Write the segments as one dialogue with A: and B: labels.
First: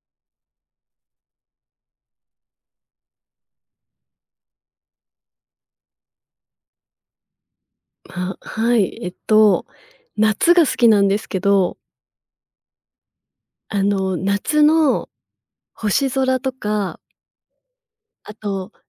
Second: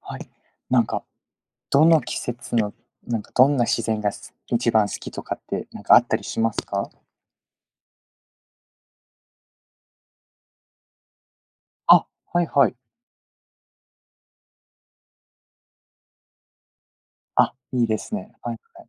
A: はい。なんか、どの季節の、なんか、どんな自然が一番好きとかって、なんかあったりしますか？
B: あ、はい、夏が好きなんですけど、
A: あ、はいはい。
B: 夏の星空とか、
A: あ、いいですね。
B: あ
A: はい
B: と、
A: はい。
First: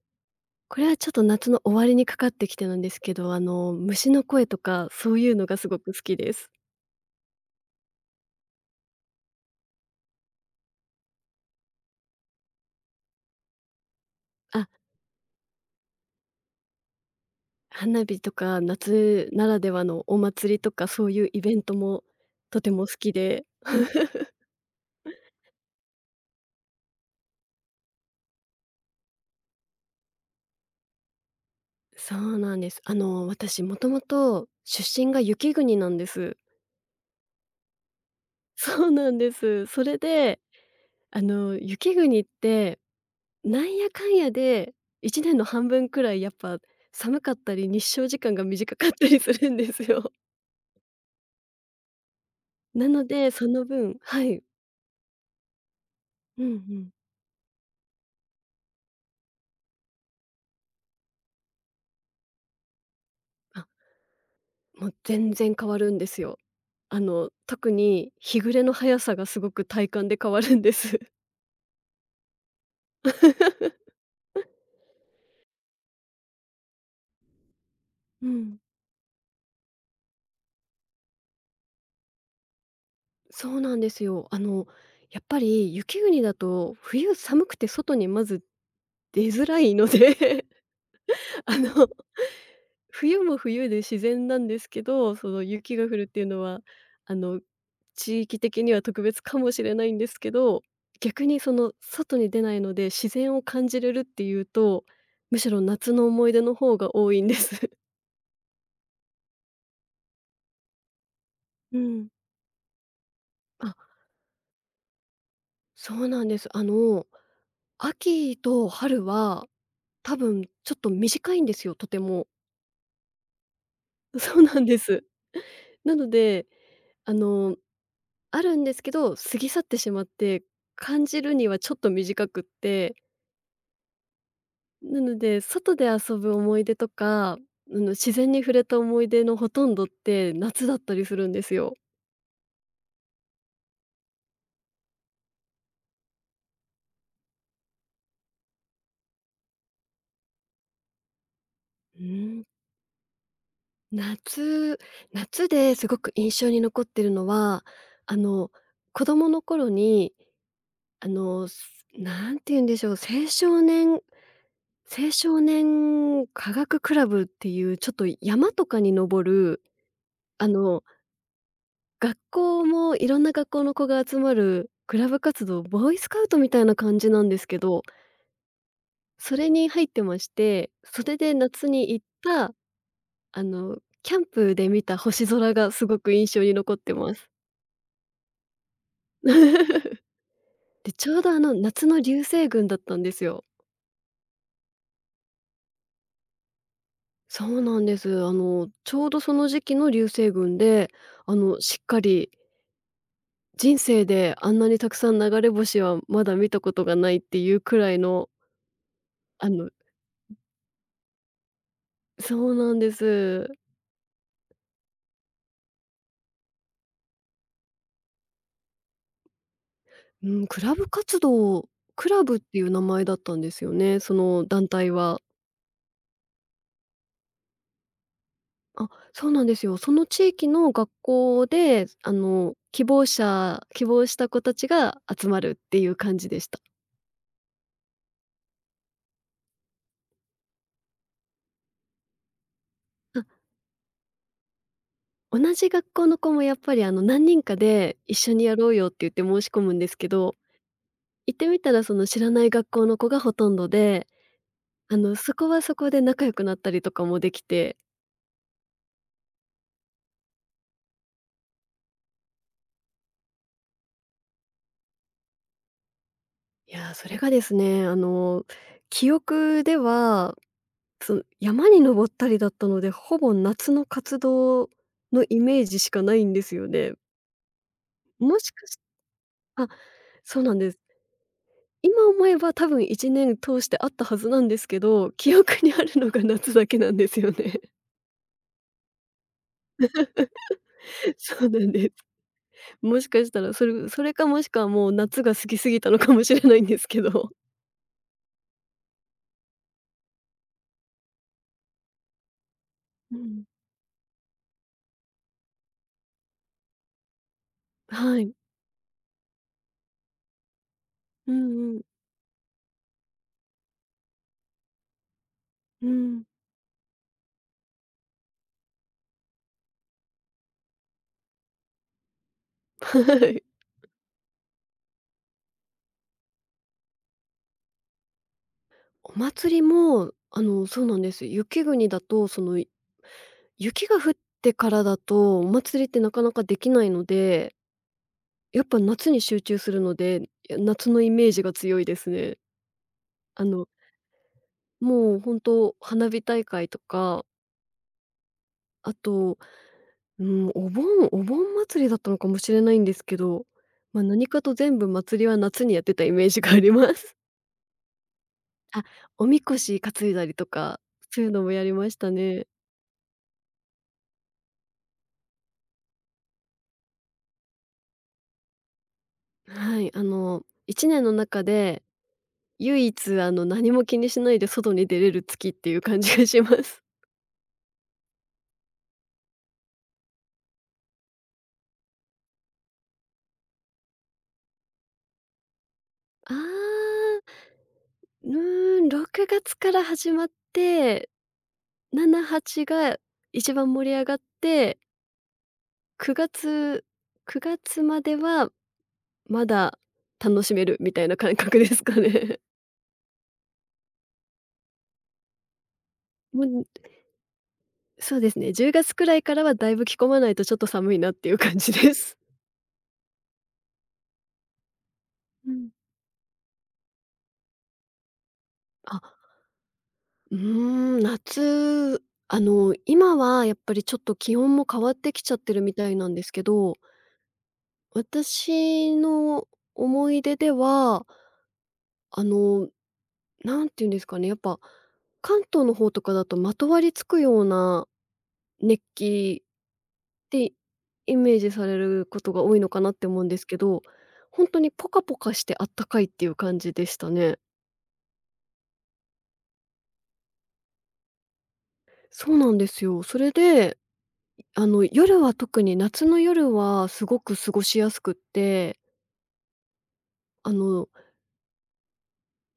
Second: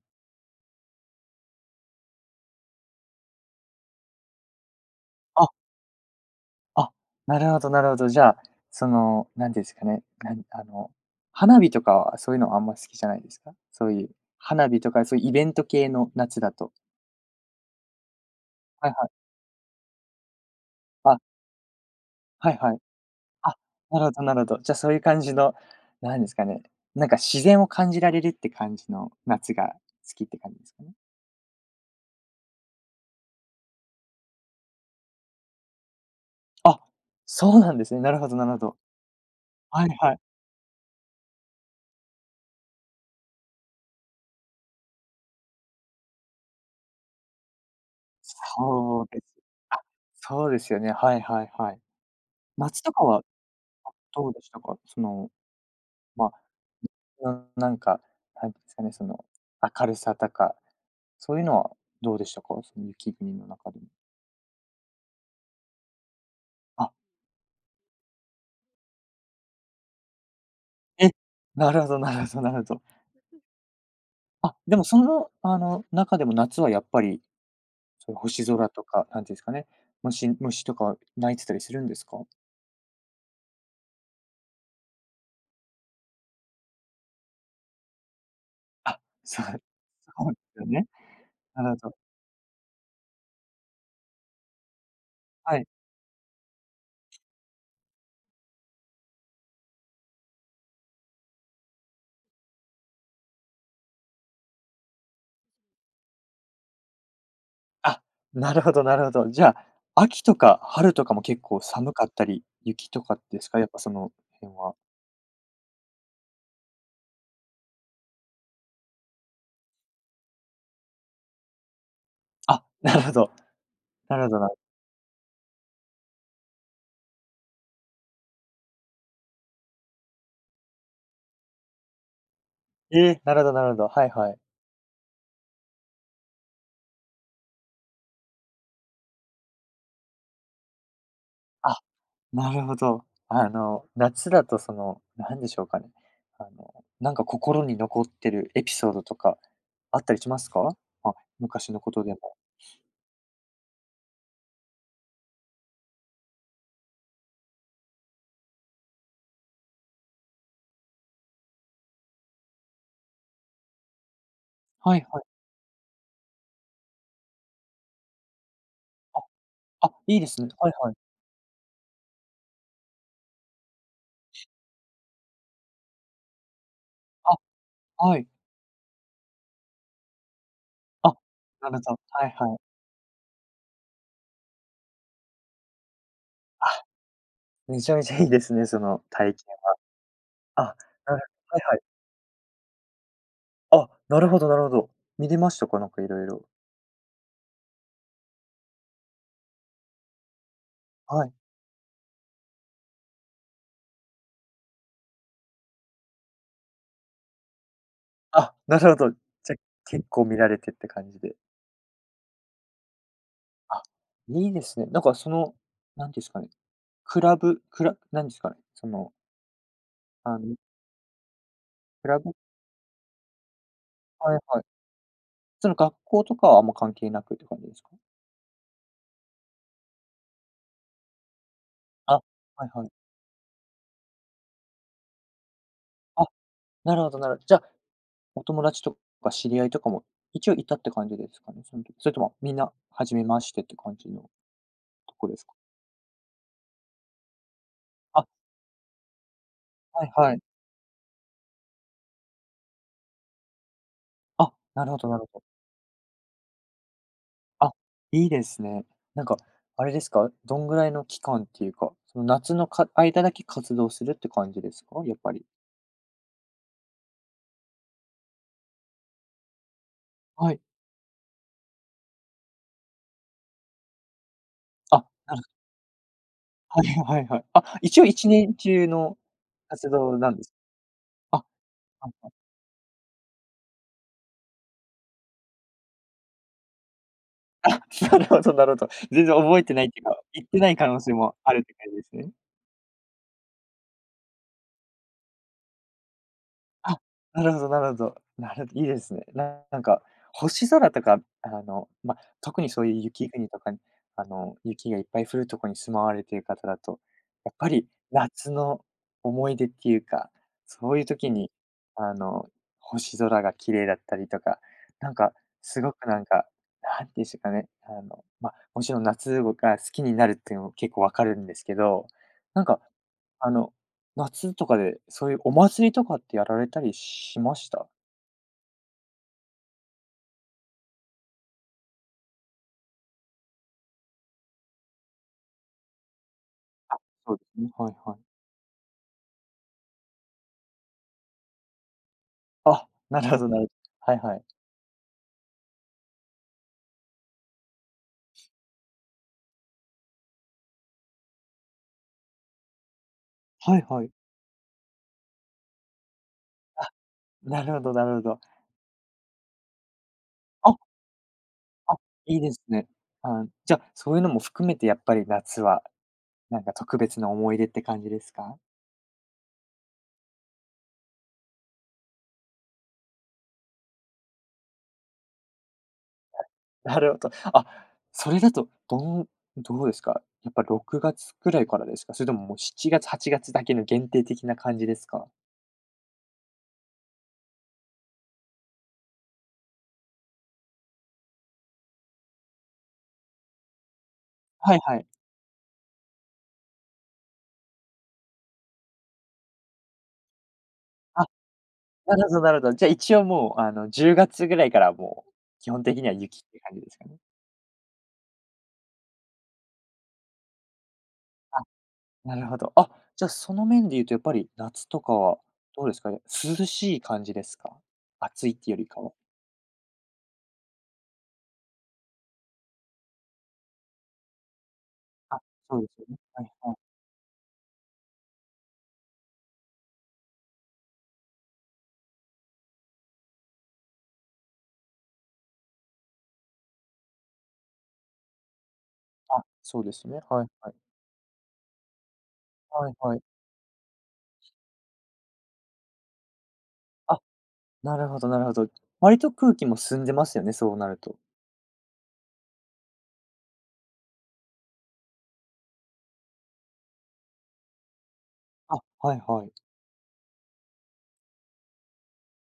B: これはちょっと夏の終わりにかかってきてなんですけど、虫の声とか、そういうの
A: あ、
B: がすごく好きです。
A: あ、なるほどなるほど。じゃあ、その、なんていうんですかね、あの、花火とかはそういうのはあんま好きじゃないですか？そういう、
B: あ、
A: 花火とかそういうイベント系の夏だと。
B: 花火とか、
A: はいはい。
B: 夏ならではのお祭りとか、そう
A: あ、
B: いうイベントも
A: はい
B: とて
A: はい。
B: も好きで。
A: あ、なるほど なるほど。じゃ、あそういう感じの、なんですかね、なんか自然を感じられるって感じの夏が好きって感じですかね？
B: そうなんです。私もともと出身が雪国なんです。
A: あ、そうなんですね。なるほどなるほど。
B: そうなんです。そ
A: はい
B: れ
A: はい。
B: で、雪国ってなんやかんやで、1年の半分くらいやっぱ寒かったり、日照時間が短かっ
A: そ
B: た
A: う
B: り
A: です。
B: するんで
A: あ、
B: すよ。
A: そうですよね。はいはいはい。夏
B: な
A: とか
B: の
A: は
B: で、その分は
A: どうで
B: い。
A: したか？その、まあ、
B: うんうん。
A: なんか、なんていうんですかね、その、明るさとか、そういうのはどうでしたか？その雪国の
B: あ、
A: 中でも。
B: もう全然変わるんですよ。
A: あ、
B: 特に日暮れの早さがすごく体感で変わるんです。
A: え、なるほどなるほどなるほど。あ、でもその、あの、中でも夏はやっぱり、そういう
B: う
A: 星
B: ん、
A: 空とか、なんていうんですかね、虫とか鳴いてたりするんですか？
B: そうなんですよ。やっぱり雪国だと冬寒くて外にまず
A: あ、
B: 出
A: そ
B: づ
A: う、
B: らいの
A: そうで
B: で
A: すよね。
B: あ
A: なるほ
B: の、
A: ど。
B: 冬も冬で自然なんですけど、その
A: はい。
B: 雪が降るっていうのは、あの、地域的には特別かもしれないんですけど、逆にその外に出ないので、自然を感じれるっていうと、むしろ夏の思い出の方が多いんです。
A: あ、なるほどなるほど。じゃあ、秋とか春とかも結構
B: う
A: 寒か
B: ん。
A: ったり、雪とかですか？やっぱそ
B: あ、
A: の辺は。
B: そうなんです。秋と春は多分ちょっと短いんですよ、とても。
A: あ、なるほど。な るほ
B: そ
A: ど
B: う
A: な
B: なんです。なので、あのあるんですけど、過ぎ去ってしまって、感じるにはちょっと短くって、
A: ええ、なるほどなるほど。はいはい。
B: なので、外で遊ぶ思い出とか、自然に触れた思い出のほとんどって、夏だったりするんですよ。
A: あ、なるほど。あの、夏だとその、なんでしょうかね。あの、なんか心に残ってるエピソードとかあったりしますか？あ、昔のこ
B: う
A: とでも。
B: ん、夏夏ですごく印象に残ってるのは、あの、子供の頃に、あの、すなんて言うんでしょう、青少年
A: はい
B: 青
A: は
B: 少
A: い。
B: 年科学クラブっていうちょっと山とかに
A: あ、
B: 登る、
A: あ、いいです
B: あ
A: ね。はい
B: の
A: はい。
B: 学校もいろんな学校の子が集まるクラブ活動、ボーイスカウトみたいな感じなんで
A: あ、
B: すけど、
A: はい。
B: それに入ってまして、そ
A: あ、
B: れで夏
A: なる
B: に
A: ほど。
B: 行っ
A: はい
B: た、
A: はい。
B: あの、キャンプで見た星空がすごく印象に
A: あ、
B: 残ってます。
A: めちゃめちゃいいですね、その 体験。あ、
B: で、ち
A: な
B: ょ
A: る
B: うど
A: はいはい。
B: 夏の流星群だったんですよ。
A: あ、なるほどなるほど。見れましたか？なんかいろいろ
B: そうなんです。ちょうどその時期の流星群で、
A: はい。
B: しっかり人生であんなにたくさん流れ星はまだ見たことがないっていうくらいの、
A: あ、なるほど。
B: あ
A: じゃ、
B: の
A: 結構見られてって感じで。
B: そうなんです。
A: あ、いいですね。なんかその、なんていうんですかね、クラブなんですかね、その、
B: う
A: あ
B: ん、
A: の、ク
B: ク
A: ラ
B: ラ
A: ブ
B: ブっていう名前だったんですよね、そ
A: はい
B: の
A: はい。
B: 団体は。
A: その学校とかはあんま関係なくって感じですか？
B: あ、そうなんですよ。その地域の学校で、
A: あ、はいはい。
B: 希望した子たちが集まるっていう感
A: あ、
B: じでした。
A: なるほどなるじゃ、お友達とか知り合いとかも一応いたって感じですかね？その時。それともみんな初
B: あ、
A: めましてって感じのとこですか？
B: 同じ学校の子もやっぱり、何人かで一
A: あ、
B: 緒にやろうよって言って申し込むんです
A: は
B: け
A: いは
B: ど、
A: い。
B: 行ってみたらその知らない学校の子がほとんどで、
A: あ、なるほどなる
B: そ
A: ほ
B: こ
A: ど。
B: はそこで仲良くなったりとかもでき
A: あ、
B: て、
A: いいですね。なんか、あれですか、どんぐらいの期間っていうか、その夏の間だけ活動するって感じですか？やっぱり。
B: いやー、それがですね、記憶では
A: はい。
B: 山に登ったりだったので、ほぼ夏の活動
A: あ、
B: の
A: な
B: イ
A: る
B: メージしかないんですよ
A: ほど
B: ね。
A: はいはいはい。あ、一応1
B: もし
A: 年
B: かし
A: 中の
B: あ、
A: 活動なん
B: そう
A: です。
B: なんです。
A: あ、
B: 今
A: あ、
B: 思 えば多分1年通してあったはずなんですけど、記憶にあるのが夏だけなんですよね。
A: あ、なるほどなるほど。全然覚えてないっていうか、行ってない可能性 も
B: そう
A: あ
B: な
A: るっ
B: ん
A: て
B: で
A: 感
B: す。
A: じですね。
B: もしかしたら、それかもしくはもう夏が過ぎすぎたのかもしれないんです
A: あ、
B: けど。
A: なるほどなるほど。いいですね。なんか、星空とか、あの、ま、特にそういう
B: う
A: 雪
B: ん。
A: 国とかに、あの、雪がいっぱい降るとこに住まわれている方だと、やっぱり
B: はい。
A: 夏の思い出っていうか、そういう時
B: う
A: に、
B: んうん。
A: あの、星空が綺麗だったりとか、なんか、す
B: う
A: ごくな
B: ん。
A: んか、なんていうんですかね、あの、ま、もちろん夏が好きになるっていうのも結構わかるんですけど、なんか、
B: はい。
A: あの夏とかで、そういうお祭りとかってやられたりしました？
B: お祭りも、そうなんです。雪国だと、その雪が降ってからだと、お祭りってなかなかできないの
A: そうで
B: で、
A: すね、はいはい。
B: やっぱ夏に集中するので、夏のイメージが強いですね。
A: あ、なるほ
B: あ
A: どな
B: の、
A: るはいはい。
B: もう本当花火大会とか、あと、うん、お盆祭りだったのかもしれないんですけど、
A: はい
B: まあ、
A: はい。
B: 何かと全部祭りは夏にやってたイメージがあり
A: あ、
B: ます。
A: なるほどなるほど。
B: あ、おみこし担いだりと
A: あ、
B: か、そういうのもやりまし
A: あ、
B: た
A: いい
B: ね。
A: ですね。あ、じゃ、そういうのも含めてやっぱり夏は、なんか特別な思い出って感じですか？
B: はい、1年の中で唯一、何も気にしないで外に出れる月っていう感じがします。
A: なるほど。あ、それだと、どうですか？やっぱ6月くらいからですか？それとももう7月、8月だけの限定的な感じですか？
B: あー、うーん、6月から始まって、7、8が一番盛り上がっ
A: は
B: て、
A: いはい。
B: 9月9月まではまだ楽しめるみたいな
A: あ
B: 感覚ですか
A: なるほ
B: ね。
A: どなるほど。じゃあ一応もう、あの、10月ぐらいからもう、基本的には 雪
B: も
A: って
B: う、
A: 感じですかね？
B: そうですね、10月くらいからはだいぶ着込まないとちょっと寒いなっていう感
A: あ、
B: じです。
A: なるほど。あ、じゃあその面で言うとやっぱり夏とかは
B: うん。
A: どうですかね、涼しい感じですか？暑いっていうより
B: あ、
A: かは。
B: うーん、今はやっぱりちょっと気温も変わってきちゃっ
A: あ、
B: てるみ
A: そう
B: た
A: で
B: い
A: すよ
B: なん
A: ね。
B: ですけ
A: はいは
B: ど、
A: い。
B: 私の思い出では、あの、なんていうんですかね、やっぱ、関東の方とかだとまとわりつくような熱気
A: あ、そうですね。
B: っ
A: はい
B: て
A: はい。
B: イメージされることが多いのか
A: は
B: なっ
A: い
B: て
A: は
B: 思
A: い。
B: うんですけど、本当にポカポカしてあったかいっていう感じでした
A: あ、
B: ね。
A: なるほどなるほど。割と空気も澄んでますよね、そうなると。
B: そうなんですよ。それで夜は特に夏の夜はすごく過ごしやすくっ
A: あ、
B: て、
A: はいはい。
B: あの、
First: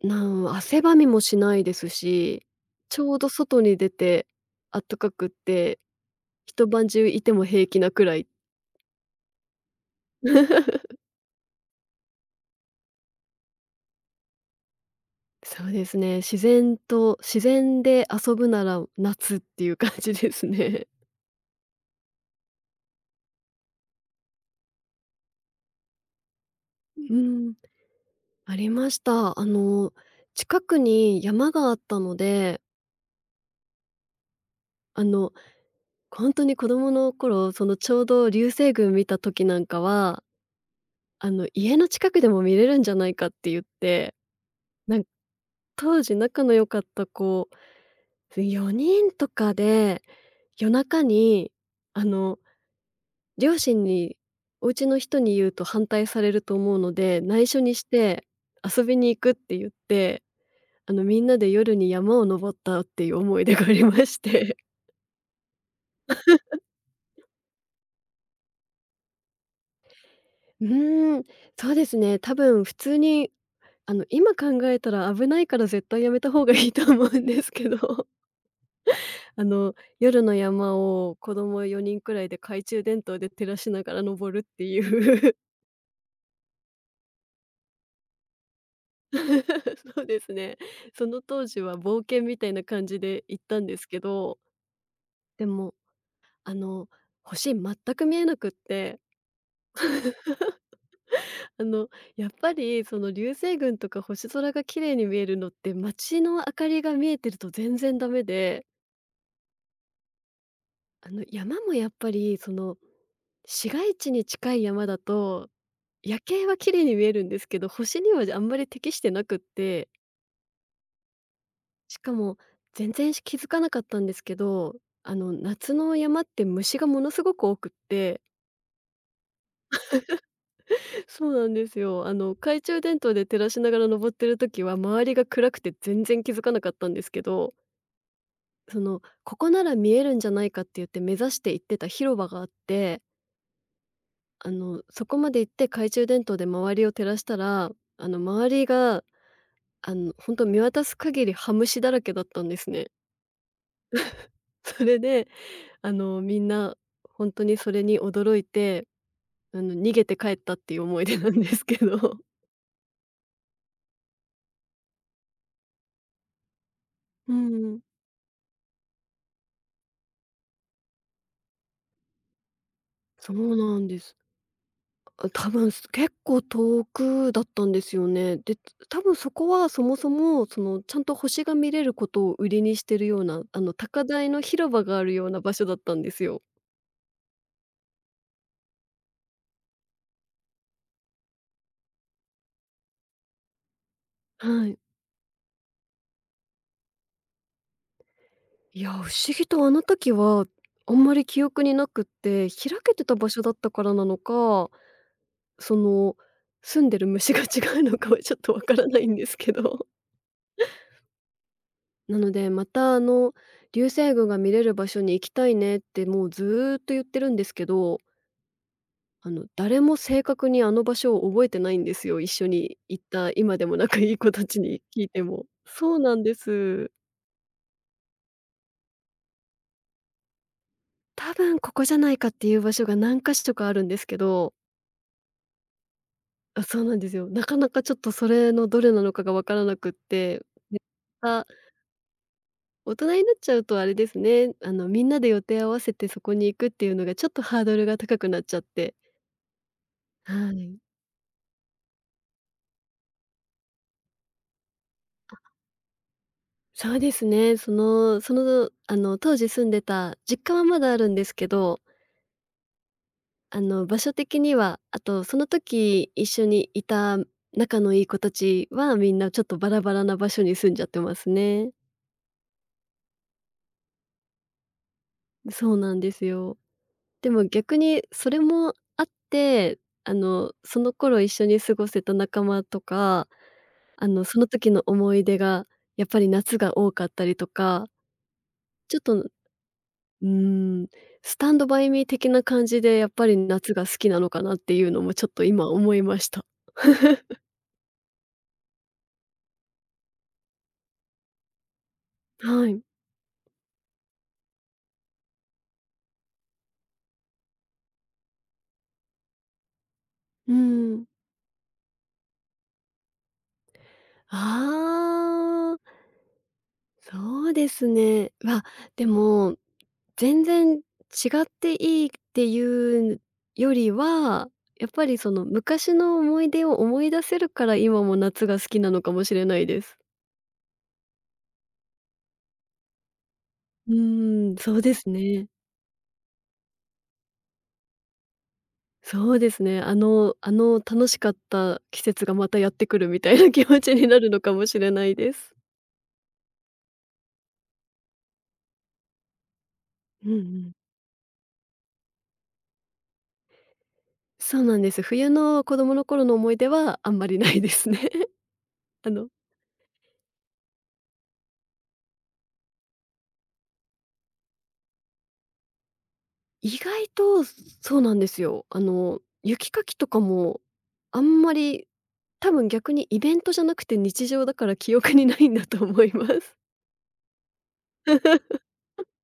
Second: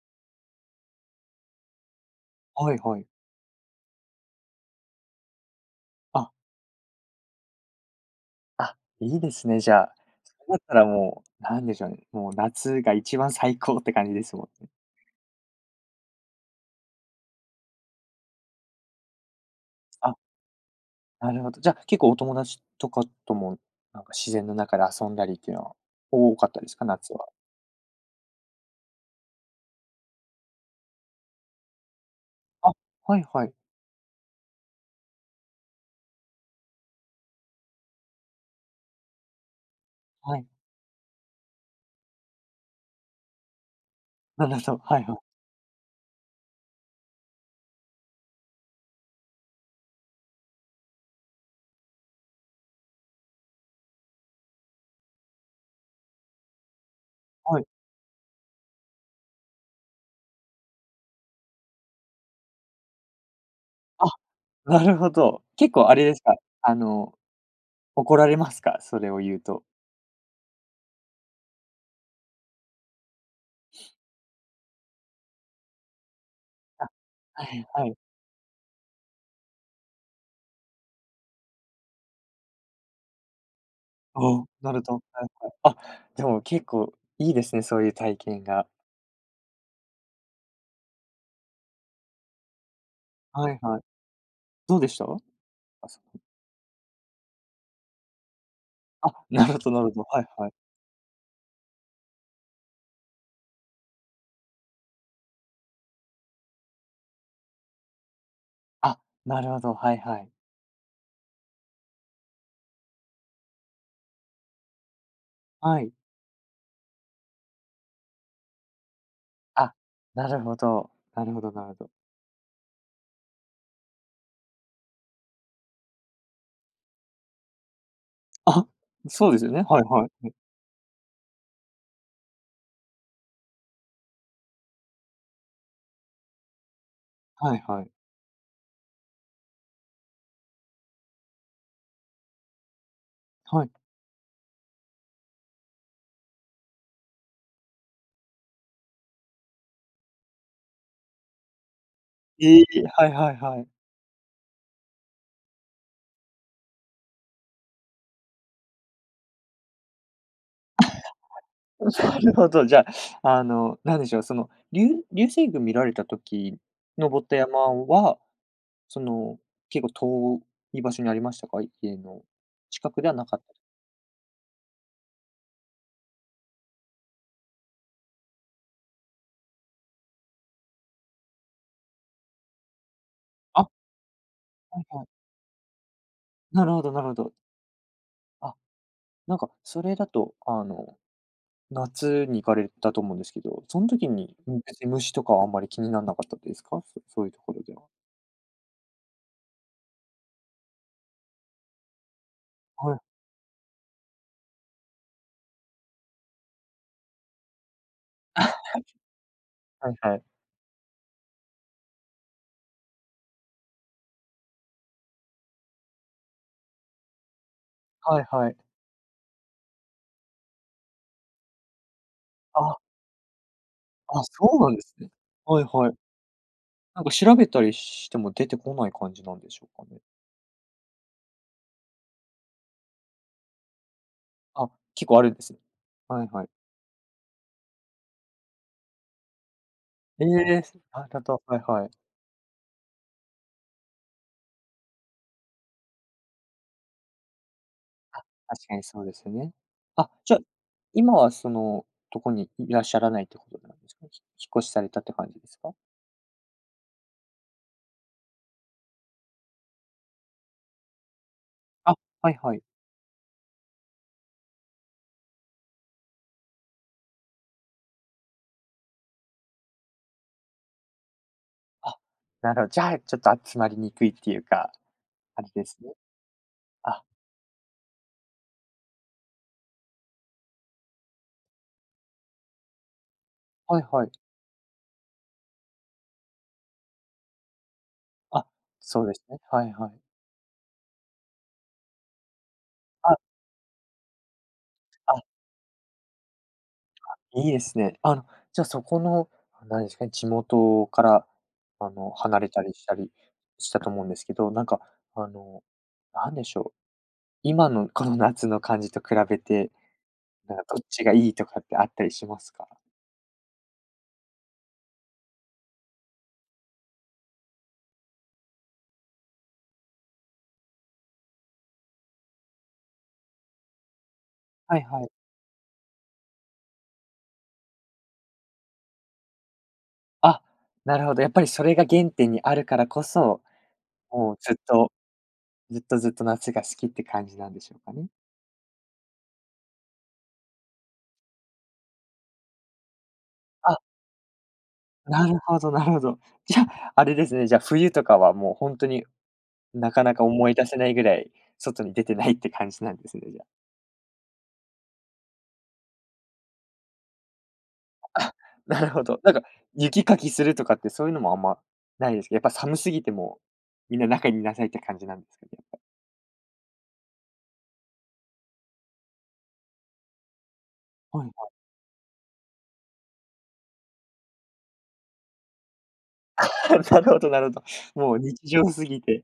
B: 汗ばみもしないですし、
A: はいは
B: ち
A: い。
B: ょうど外に出てあったかくって、
A: あ、
B: 一晩中いても平気なくらい。
A: あ、いいですね、じゃあ。それだったら もう、なんでしょうね、もう夏が一番最高って感じですもんね。
B: そうですね、自然で遊ぶなら夏っていう感じ
A: あ
B: ですね。
A: なるほど。じゃ、あ結構お友達とかとも、なんか自然の中で遊んだりっていうのは多かったですか？夏
B: う
A: は。
B: ん、ありました。近くに山があったので、
A: あ、はいはい。
B: あのほんとに子供の頃、ちょうど流星群見た時なんかは、
A: はい。
B: 家の近くでも見れるんじゃないかって言って、
A: なるほど。
B: な
A: は
B: ん
A: いはい。
B: 当時仲の良かった子、4人とかで、夜中に、あの、両親にお家の人に言うと反対されると思うので、内緒
A: はい。
B: にして遊びに行くって言って、みんなで夜に山を登ったっていう思い出がありま
A: あ、
B: して。
A: なるほど。結構あれですか、あの、怒られますか？それを言うと。
B: うーん、そうですね、多分普通に今考えたら危ないから絶対やめた方がいいと
A: あ、
B: 思うんで
A: は
B: す
A: い
B: けど、
A: はい。
B: あの、夜の山を子供4人くらいで懐中電灯で照らしながら登る
A: お
B: って
A: なると、は
B: い
A: い
B: う
A: はい。あ、でも結構いいですね、そういう体験が。
B: そうですね。その当時は冒険みたいな感じで行っ
A: はい
B: たんで
A: はい。
B: すけど、
A: どうでした？あ、
B: でも、
A: そこ。
B: あの、星全く見えなくって、
A: あ、なるほどなるほど。はいはい。
B: あの、やっぱりその流星群とか星空が綺麗に見えるのって街の明かりが見えてると全然ダメで、
A: あ、なるほど、はいはい。
B: 山もやっぱりその市街地に近い山だと、
A: はい。
B: 夜景は綺麗に見えるんですけど、星にはあんまり適してなくっ
A: あ、
B: て、
A: なるほど。なるほどなるほど。
B: しかも全然気づかなかったんですけど、あの夏の山って虫がものすごく多くって、
A: あ、そうですよね。はいはい。
B: そうなんですよ。懐中電灯で照らしながら登ってる時は周りが暗くて全然気づかなかったんですけど、ここなら見えるんじゃないかって言って目指して行ってた広場があって、そこまで行って懐中電灯で周りを照らしたら、周りが本当見渡す限りハムシだらけだっ
A: はいはいは
B: た
A: い。
B: んで
A: ええ
B: すね。
A: はいはいはい
B: それで、みんな本当にそれに驚いて、逃げて帰ったっていう思い出なんですけど。
A: な るほど、じゃあ、あの、なんでしょう、その、りゅう流星群見られた時、登っ
B: う
A: た山
B: ん。
A: は、その、結構遠い場所にありましたか？家の近くではな
B: そ
A: かった。
B: うなんです。あ、多分結構遠くだったんですよね。で、多分そこはそもそも、ちゃんと星が見れることを売りにしてるような、
A: あ、
B: 高台の広
A: は
B: 場
A: い
B: が
A: は
B: あ
A: い。
B: るような場所だったんですよ。
A: なるほどなるほど。あ、なんかそれだと、あの、夏に行かれたと思うんですけど、そん時に、うん、
B: はい。
A: 別に虫とかはあんまり気になんなかったですか？そういうところでは。
B: いや、不思議とあの時は、あんまり記憶になくって、開け
A: は
B: てた
A: い。
B: 場所だったからなのか、その、住んでる虫が違うのかはちょっとわか らないんですけど。
A: はいは い。
B: なので、また流星群が見れる場所に行きたいねって、もうずーっと言ってるんですけど、
A: はいはい。
B: 誰も正確にあの場所を覚えてないんですよ。一緒
A: あ
B: に
A: あ。
B: 行った今でも仲いい
A: あ、
B: 子た
A: そ
B: ち
A: うなん
B: に
A: です
B: 聞い
A: ね。
B: ても。
A: はいは
B: そ
A: い。
B: うなんです。
A: なんか調べたりしても出てこない感じなんでしょうかね？
B: 多分ここじゃないかっていう場所が何か所かあるんですけど
A: あ、結構あるんですね。はいはい。
B: あ、そうなんですよ。なかなかちょっとそれのどれなのかが分からなくっ
A: え
B: て、
A: え、
B: で、
A: なるほど、
B: あ、
A: はいはい。
B: 大人になっちゃうとあれですね、みんなで予定合わせてそこに行くっていうのがちょっとハードルが高
A: あ、
B: くなっちゃっ
A: 確かに
B: て。
A: そうですよね。あ、じゃあ、
B: はい。
A: 今はその、どこにいらっしゃらないってことなんですか？引っ越しされたって感じですか？
B: そうですね、当時住んでた実家はまだあるんですけど、
A: あ、はいはい。
B: 場所的には、あとその時一緒にいた仲のいい子たちはみんなちょっとバラバラな場所に住んじゃってますね。
A: あ、なるほど。じゃあ、ちょっと集まりにくいっていうか、あれで
B: そう
A: すね。
B: なんですよ。
A: あ、
B: でも逆にそれもあって、その頃一緒に過ごせた仲間とか、
A: はいはい。
B: その時の思い出がやっぱり夏が多かったりとか、
A: あ、
B: ちょっ
A: そうです
B: と、
A: ね。はいはい。
B: うーん、スタンドバイミー的な感じでやっ
A: あ、
B: ぱり夏が好きなのかなっていうのも
A: あ
B: ちょっと今思いました。
A: いいですね。あの、じゃあそこの、何ですかね、地元から、あの、離れた
B: は
A: り
B: い。
A: したりしたと思うんですけど、なんか、あの、なんでしょう、今のこの夏の感じと比べて、
B: う
A: なんかどっち
B: ん。
A: がいいとかってあったりしますか？
B: ああ、そうですね。でも全然違っていいっていうよりは、
A: はい
B: やっ
A: は
B: ぱ
A: い。
B: りその昔の思い出を思い出せるから今も夏が好きなのかもしれないです。
A: あ、なるほど、やっぱりそれが原点にあるからこそ、
B: う
A: もう
B: ー
A: ず
B: ん、
A: っ
B: そう
A: と、
B: ですね。
A: ずっとずっと夏が好きって感じなんでしょうかね。
B: そうですね。あの楽しかった季節がまたやってくるみたいな気
A: あ、
B: 持ちになるのかもしれない
A: な
B: で
A: る
B: す。
A: ほどなるほど。じゃあ、あれですね、じゃあ冬とかはもう本当になかなか
B: うんう
A: 思い出
B: ん。
A: せないぐらい、外に出てないって感じなんですね、じゃあ。
B: そうなんです。冬の子供の頃の思い出はあんまりないですね。
A: なるほ
B: あ
A: ど。
B: の、
A: なんか、雪かきするとかってそういうのもあんまないですけど、やっぱ寒すぎても、みんな中にいなさいって感じなんですかね？
B: 意外とそうなんですよ。雪かきとかもあ
A: はい
B: ん
A: はい。
B: まり多分逆にイベントじゃなくて日常だから記憶にないんだと思います。
A: なるほどなるほど。もう日常すぎて、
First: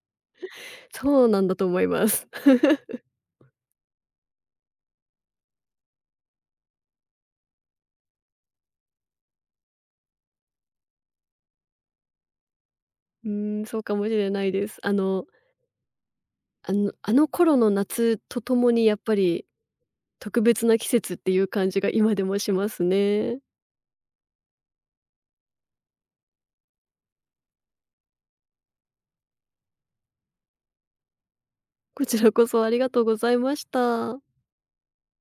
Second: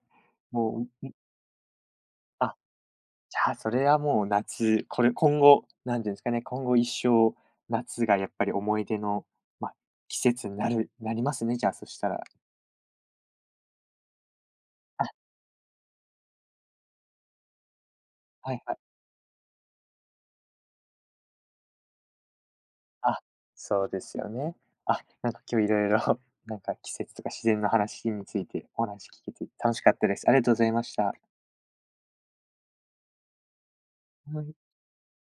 A: も う、ん、
B: そうなんだと思います。
A: あ、じゃあ、それはもう夏、これ今後、なんていうんですかね、今後一生、夏がやっぱり思い出の、まあ、季節になりますね、じゃあ、そしたら。
B: うーん、そうかもしれないです。
A: あ、
B: あの頃の夏と
A: は
B: と
A: い
B: も
A: は
B: に
A: い。
B: やっぱり特別な季節っていう感じが今でもします
A: あ、
B: ね。
A: そうですよね。あ、なんか今日いろいろ、なんか季節とか自然の話についてお話聞けて楽しかったです。ありがとうございました。
B: こちらこそありがとうございました。
A: はい